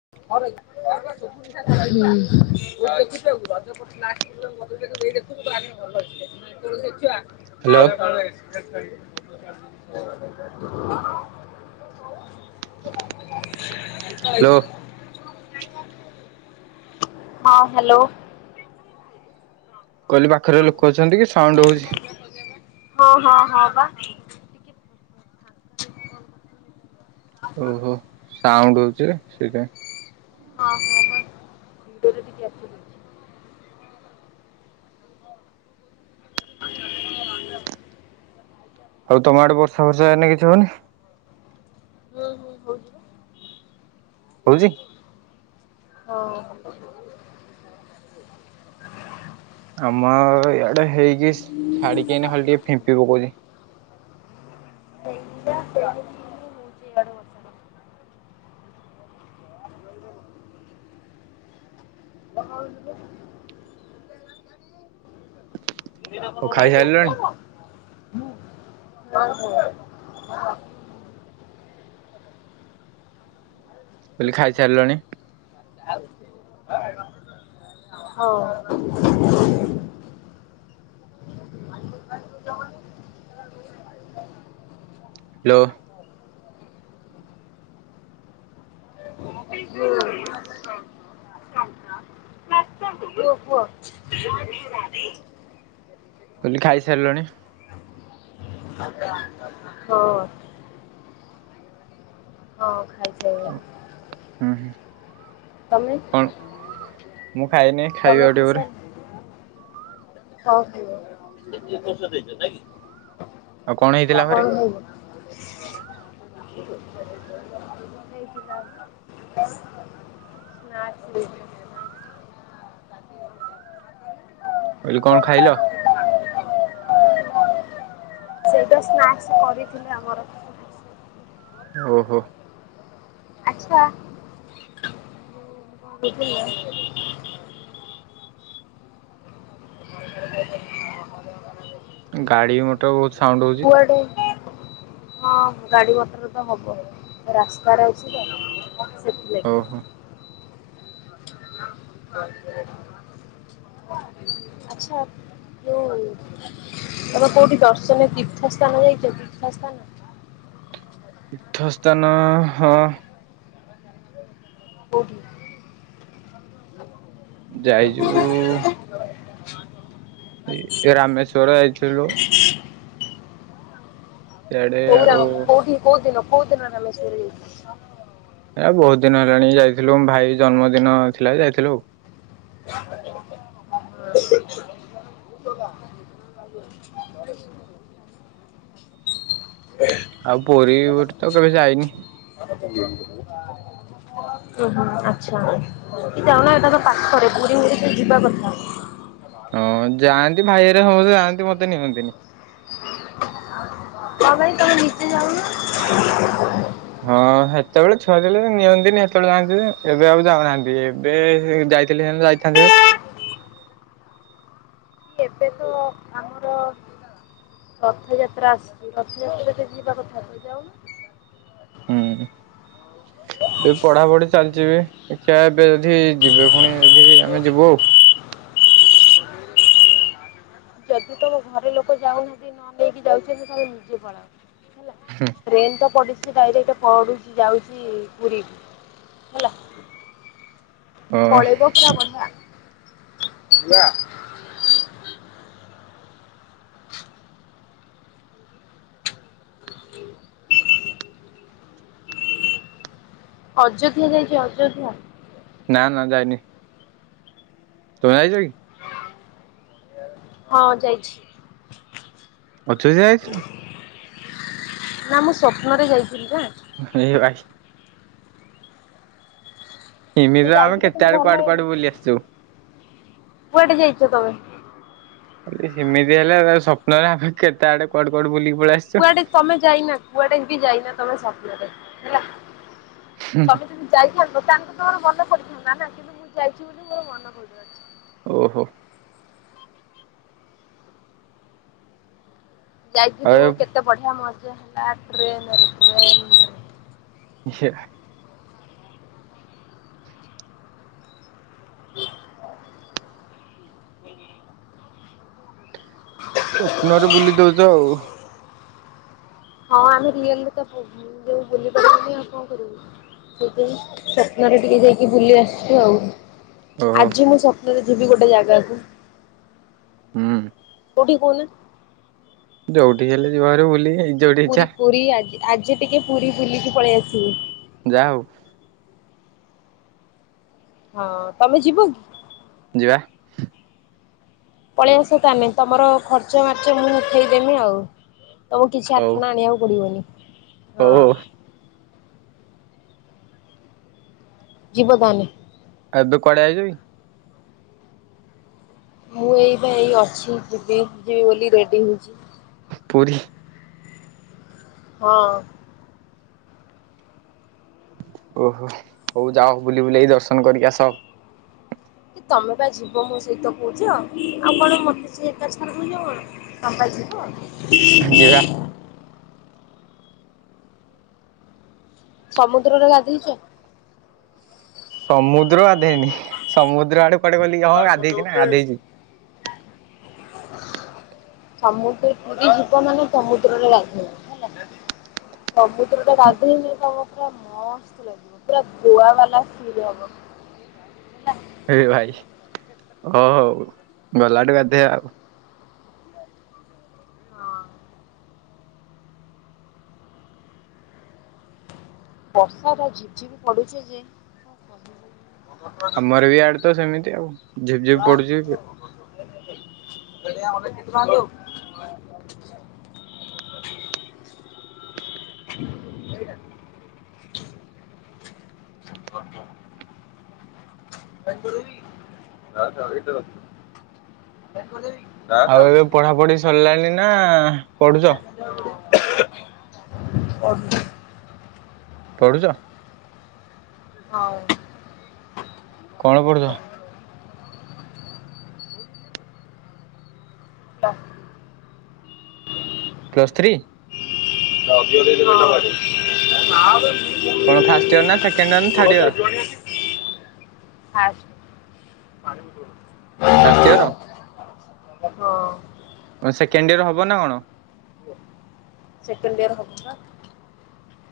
[unintelligible] ବ ଭଲ ଲାଗିଛି। Hello [unintelligible] [unintelligible] I. ହ୍ୟାଲୋ [unintelligible] ହଁ ହ୍ୟାଲୋ। କହିଲି ପାଖରେ ଲୋକ ଅଛନ୍ତି କି ସାଉଣ୍ଡ ହଉଛି? [unintelligible] ଓହୋ ସାଉଣ୍ଡ ହଉଛି। ସେଇଟା। ହଁ ହଁ ମୁ ଖଣ୍ଡ ବି୍ୟାଛି। [unintelligible] ଆଉ ତମ ଆଡେ ବର୍ଷା ବର୍ଷା ଏଇନେ କିଛି ହଉନି? ହୁଁ ହୁଁ ହଉଛି। ହଉଛି? ହଉ ଆମ ଇଆଡେ ହେଇକି ଛାଡିକି ଖାଲି ଟିକେ ଫିମ୍ପି ପକଉଛି। ନୂଚି ଏଡ ଭଷଣ [unintelligible] ବା [unintelligible] ଦିନପ ଆଉ ନ ନାଇ ଖାଇସାରିଲଣି ଦଉଥିଲା ତ [unintelligible] ହଁ ହ ହ [unintelligible] ଇଲି ଖାଇ ସାରିଲଣି । [unintelligible] ହାଲୋ । [unintelligible] କଇଲି ଖାଇ ସାରିଲଣି । ହଁ । ହଁ । ଖାଇ ସାଇଲିଣି ହୁଁ ହୁଁ । ତମେ କଣ ମୁଁ ଖାଇନି ଖାଇବି ତମେ ଆଉ ଟିକେ ପରେ ଖାଇସାରିଲନି । ହଉ କୁଅ। କଣ ଆଉ କଣ ହେଇଥିଲା ଘରେ? ଖାଇଲ । [unintelligible] ନାଚ କଇଲୀ କଣ ଖାଇଲ? ସେଇଟା ସ୍ନାକ୍ସ କରିଥିଲେ ଆମର। ଓହୋ । ଆଛା ମୁଁ କଣ କହୁଥିଲି ନା । ଗାଡି ମଟର ବହୁତ ସାଉଣ୍ଡ ହଉଛି କୁଆଡେ । ହଁ ଗାଡ଼ି ମଟର ତ ହବ ରାସ୍ତାରେ ଅଛି ତ । ସେଥିଲାଗି । ଓହୋ। ଆଛା ଯଉ ତମେ କୋଉଠି ଦର୍ଶନିୟ ତୀର୍ଥସ୍ଥାନ ଯାଇଛ ତୀର୍ଥସ୍ଥାନ । ତୀର୍ଥ ସ୍ଥାନ ହଁ । କୋଉଠି। ଯାଇଚୁ । ଏଇ ରାମେଶ୍ଵର ଯାଇଥିଲୁ । ସିଆଡେ କୋଉ ଆଉ ରାମେଶ୍ୱର କୋଉଠୀ କଉଦିନ । କୋଉଦିନ ରାମେଶ୍ୱର ଯାଇଥିଲ? ଏ ବହୁତ ଦିନ ହେଲାଣି ଯାଇଥିଲୁ ଭାଇ ଜନ୍ମଦିନ ଥିଲା ଯାଇଥିଲୁ । ଆଉ ପୁରୀ ଗୋଟେ ତ କେବେ ଯାଇନି । ଉଁ ହୁଁ ଆଚ୍ଛା କଣ ଏଟା ତ ପାଖରେ । ପୁରୀ ମୁରି ଯିବା କଥା । ହଁ ଯାଆନ୍ତି ଭାଇ ହରିକା ସମସ୍ତେ ଯାଆନ୍ତି ମତେ ନିଅନ୍ତିନି । କ ପାଇଁ ତମେ ନିଯେ ଯାଉନ । ହଁ ହେତେବେଳେ ଛୁଆ ଥିଲେ ନିଅନ୍ତିନି ସେତେବେଳେ ଯାଆନ୍ତି ଏବେ ଆଉ ଯାଉନାହାନ୍ତି ଏବେ ଯାଇଥିଲେ ସେ ଯାଇଥାନ୍ତି ଭାରି । କି ଏବେ ତ ଆମର ରଥଯାତ୍ରା ଆସୁଛି ରଥଯାତ୍ରା ରେ ତ ଯିବା କଥା ଯାଉନ । ହୁଁ । ଏବେ ପଢାପଢି ଚାଲିଛି ବି। ଦେଖିବା ଏବେ ଯଦି ଯିବେ ପୁଣି ଯଦି ଆମେ ଯିବୁ ଆଉ। ଯଦି ତମ ଘରେ ଲୋକ ଯାଉନାହାତି, ନ ନେଇକି ଯାଉଛନ୍ତି! ତାହେଲେ ନିଜେ ପଳାଅ । ହେଲା, ଟ୍ରେନ ତ ପଡ଼ିଚି। ସେ ଡାଇରେକ୍ଟ ପଡ଼ୁଛି, ଯାଉଛି ପୁରୀରୁ ହେଲା। ହଁ ପଳେଇବ ପୁରା ବଢିଆ। [inaudible] ଅଯୋଧ୍ୟା ଯାଇଛି ଅଯୋଧ୍ୟା? ନା, ନା ଯାଇନି। ତୁମେ ଆଇଯ କି? ହଁ ଯାଇଛି। ଅଜୋଜ୍ୟା ଯାଇଥିଲୂ? ନା, ମୁଁ ସ୍ୱପ୍ନରେ ଯାଇଥିଲି ନା। ଏ ଭାଇ। ମୁଁ ଏମିତି ଆମେ ଯାଇଥିଲି କେତେ କିନ୍ତୁ ଆଡୁ ଭଲ କୁଆଡୁ ହେଇନି କୁଆଡୁ ବୁଲି ଆସିଛୁ । କୁଆଡେ ଯାଇଛ ତମେ? ଯଦି ସିମିତି ହେଲା, ତା ସ୍ୱପ୍ନରେ ଆମେ କେତେ ଆଡେ କୁଆଡୁ କୁଆଡୁ ବୁଲିବୁ । କୁଆଡେ ତମେ ଯାଇନା? କୁଆଡେ ବି ଯାଇନ? ତମ ସପ୍ନରେ ହେଲା । ତମେ ଯଦି ଯାଇଥାନ୍ତ! ତାଙ୍କୁ ତ ମୋର ମନ ପଡିିଥାନ୍ତା। ନା କିନ୍ତୁ, ମୁଁ ଯାଇଛି ବୋଲି ମୋର ମନେ ପଡୁନାହିଁ। ଓହୋ! ଯାଇଥିଲୁ। ଆଉ କେତେ ବଢିଆ ମ ଇଏ ହେଲା ଟ୍ରେନରେ ଟ୍ରେନରେ । ଇହେ। ସ୍ୱପ୍ନରେ ବୁଲି ଦଉଚ ଆଉ । ହଁ ଆମେ ରିଅଲରେ ତ ଯୋଉ ବୁଲି ପାରିବୁନି ଆଉ କଣ କରିବୁ? ସେଇଥିଆଇଁ ସ୍ୱପ୍ନରେ ଟିକେ ଯାଇକି ବୁଲି ଆସିଛୁ ଆଉ। ଓହୋ ଆଜି ମୁଁ ସକ ରେ ଯିବି ଗୋଟେ ଯାଗାକୁ। ହୁଁ। କଉଠିକି କହୁନା? ଯଉଠିକି ହେଲେ ଯିବଭାରି ବୁଲିଁ । ପୁରୀ ପୁରୀ ଆଜି । ଆଜି ଟିକେ ପୁରୀ ବୁଲିକି ପଳେଇ ଆସିବି। ଯା ହଉ। ହଁ ତମେ ଯିବ କି? ଯିବା। ପଳେଇ ଆସ ତାମେ, ତମର ଖର୍ଚ୍ଚ ମାର୍ଚ୍ଚ ମୁଁ ଉଠେଇଦେମି ଆଉ । ତମକୁ କିଛି ହଉ ଆଠଣା ଆଣିବାକୁ ପଡିବନି ହଉ । ହଉ ହଁ। ଜୀବଦାନେ। ଏବେ କୁଆଡେ ଆଇଚ କି? ମୁଁ ଏଇପା ଏଇ ଅଶ୍ୱିନୀ ଯିବି । ଯିବି ବୋଲି ରେଡି ହଉଛି। ପୁରୀ। ହଁ। ଓହୋ ହଉ ଯାଅ, ବୁଲି ବୁଲେଇ ଦର୍ଶନ କରିକି ଆସ। କି ତମେ ପା ଯିବ ମୋ ସହିତ କହୁଛ ଆଉ କଣ ମତେ ସେ ଏକା ଛାଡ଼ିଯିବ କଣ ତମେ ପା ଯିବ? ଯିବା [inaudible] ସମୁଦ୍ରରେ ଗାଧେଇଛ? ସମୁଦ୍ର ଗାଧେଇନି ସମୁଦ୍ର ଆଡେ [unintelligible] ଗଲି ହଁ ଗାଧେଇଛି ନା ଗାଧେଇଛି । ସମୁଦ୍ର କୂଳକୁ ଯିବ ମାନେ ସମୁଦ୍ରରେ ଗାଧୋଇବ ହେଲା । ସମୁଦ୍ରରେ ଗାଧୋଇଲେ ପୁରା ମସ୍ତ ଲାଗିବ ପୁରା ଧୁଆ ବାଲା ଫିଲ ହବ ହେଲା। ଏ ଭାଇ ହଉ ଗଲାଠୁ ଗାଧେଇବା ଆଉ। ହଁ ବର୍ଷାଟା ଝିପ୍ ଝିପ୍ ପଡୁଛି ଯେ କଣ ଆମର ବି ଆଡେ ତ ସେମିତି ଆଉ। ଝିପ ଝିପି ପଡୁଛି। ନ୍ତୁ [unintelligible] ସେ [unintelligible] ବଙ୍କଙ୍କ [unintelligible] ଆଉ ଏବେ ପଢା ପଢି ସରିଲାଣି। ନା ପଢୁଛ ହ [unintelligible] ଅ [unintelligible] ପଢୁଛ। ହଉ। କଣ କରୁଛ? ହ [unintelligible] ପ୍ଲସ୍ ଥ୍ରୀ। ହ ଗଟଡ [unintelligible] କଣ ଫାଷ୍ଟ ଇୟର ନା ସେକେଣ୍ଡ ଇୟର ନା ଥାଡ ଇୟର? ପାଣିମ୍ପୁର [unintelligible] first year. ହଁ ସେକେଣ୍ଡ ଇୟର ହବ ନା କଣ ସେକେଣ୍ଡ ଇୟର ହବ।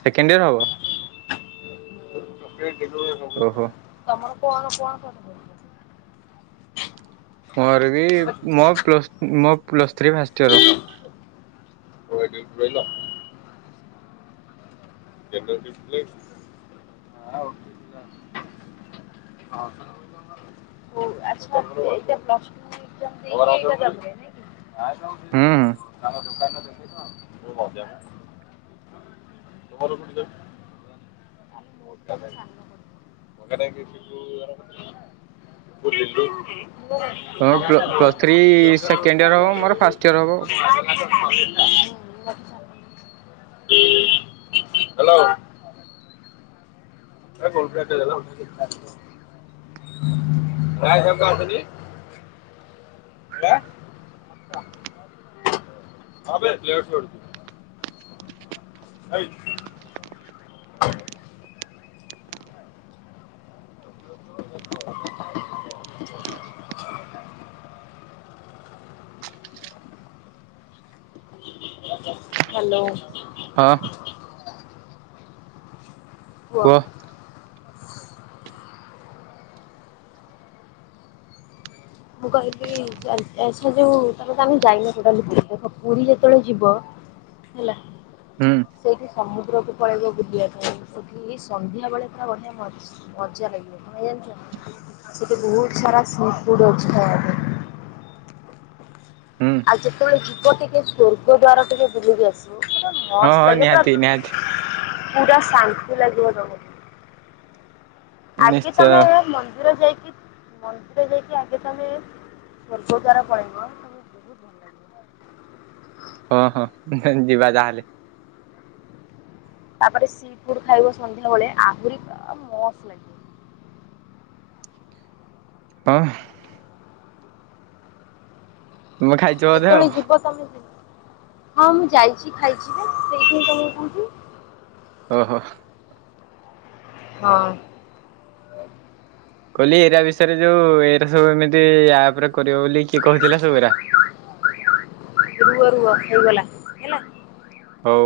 ସେକେଣ୍ଡ ଇୟର ହବ। ଚ [unintelligible] ଓହୋ। ଆମର କଣ ଫଣ କ। ମୋର ବି ମୋ ପ୍ଲସ ମ ପ୍ଲସ। Three first year. [unintelligible] ହୁଁ ହୁଁ। [inaudible] [inaudible] ତମର ପ୍ଲ ପ୍ଲସ୍ ଥ୍ରୀ ସେକେଣ୍ଡ ଇୟର ହବ [inaudible] ମୋର ଫାଷ୍ଟ ଇୟର ହବ। [inaudible] ହାଲୋ। [inaudible] [inaudible] ହାଲୋ। ହଁ କୁହ। ମୁଁ କହିଲି ଏସା ଯୋଉ ତାପ ତ ଆମେ ଯାଇନ ଟୋଟାଲି, ପୁରୀ ଦେଖ ପୁରୀ ଯେତେବେଳେ ଯିବ ହେଲା ହୁଁ ସେଇଠି ସମୁ ଦ୍ର କୂଳକୁ ପଳାଇବ ବୁଲିବା ପାଇଁ ସେଠି ସନ୍ଧ୍ୟାବେଳେ ପୁରା ବଢ଼ିଆ ମଜା ଲାଗିବ କଣ ଜାଣିଚ ନା ସେଇଠି ବହୁତ ସାରା ସିଫୁଡ୍ ଅଛି। [inaudible] ହୁଁ ଆଉ ଯେତେବେଳେ ଯିବ ଟିକେ ସର୍ଗ ଦ୍ଵାର ଟିକେ ବୁଲିକି ଆସିବ। ପୁରା ହଁ ହଁ ମସ୍ତ ଲାଗେ। ନିହାତି ପୁ ନିହାତି। ପୁରା ଶାନ୍ତି ଲାଗିବ ତମକୁ। ଆଗେ ନିଶ୍ଚୟ ତମେ ମନ୍ଦିର ଯାଇକି ମନ୍ଦିର ଯାଇକି ଆଗେ ତମେ ସ୍ୱର୍ଗ ଦ୍ଵାର ପଳେଇବ। ତମ ବହୁତ ଭଲ ଲାଗିବ। ହଁ ହଁ ନାଇ ଯିବା ଯାହାହେଲେ। ତାପରେ ସି ଫୁଡ ଖାଇବ ସନ୍ଧ୍ୟାବେଳେ ଆହୁରି ମସ୍ ଲାଗିବ। ହ। ତୁମେ ଖାଇଚ ବୋଧେ ଆଉ। ଯେତେବେଳେ ଯିବ ତମେ ହଁ ମୁଁ ଯାଇଚି, ଖାଇଚି ବା ସେଇଥିପାଇଁ ତମକୁ କହୁଚି। ଓ ହୋ। ହଁ। କହିଲି ଏରା ବିଷୟରେ ଜଉ ଏରା ସବୁ ଏମିତି ଆପରେ କରିବ ବୋଲି କିଏ କହୁଥିଲା ସେଗୁରା? ହଉଗଲା ହେଲା। ହଉ।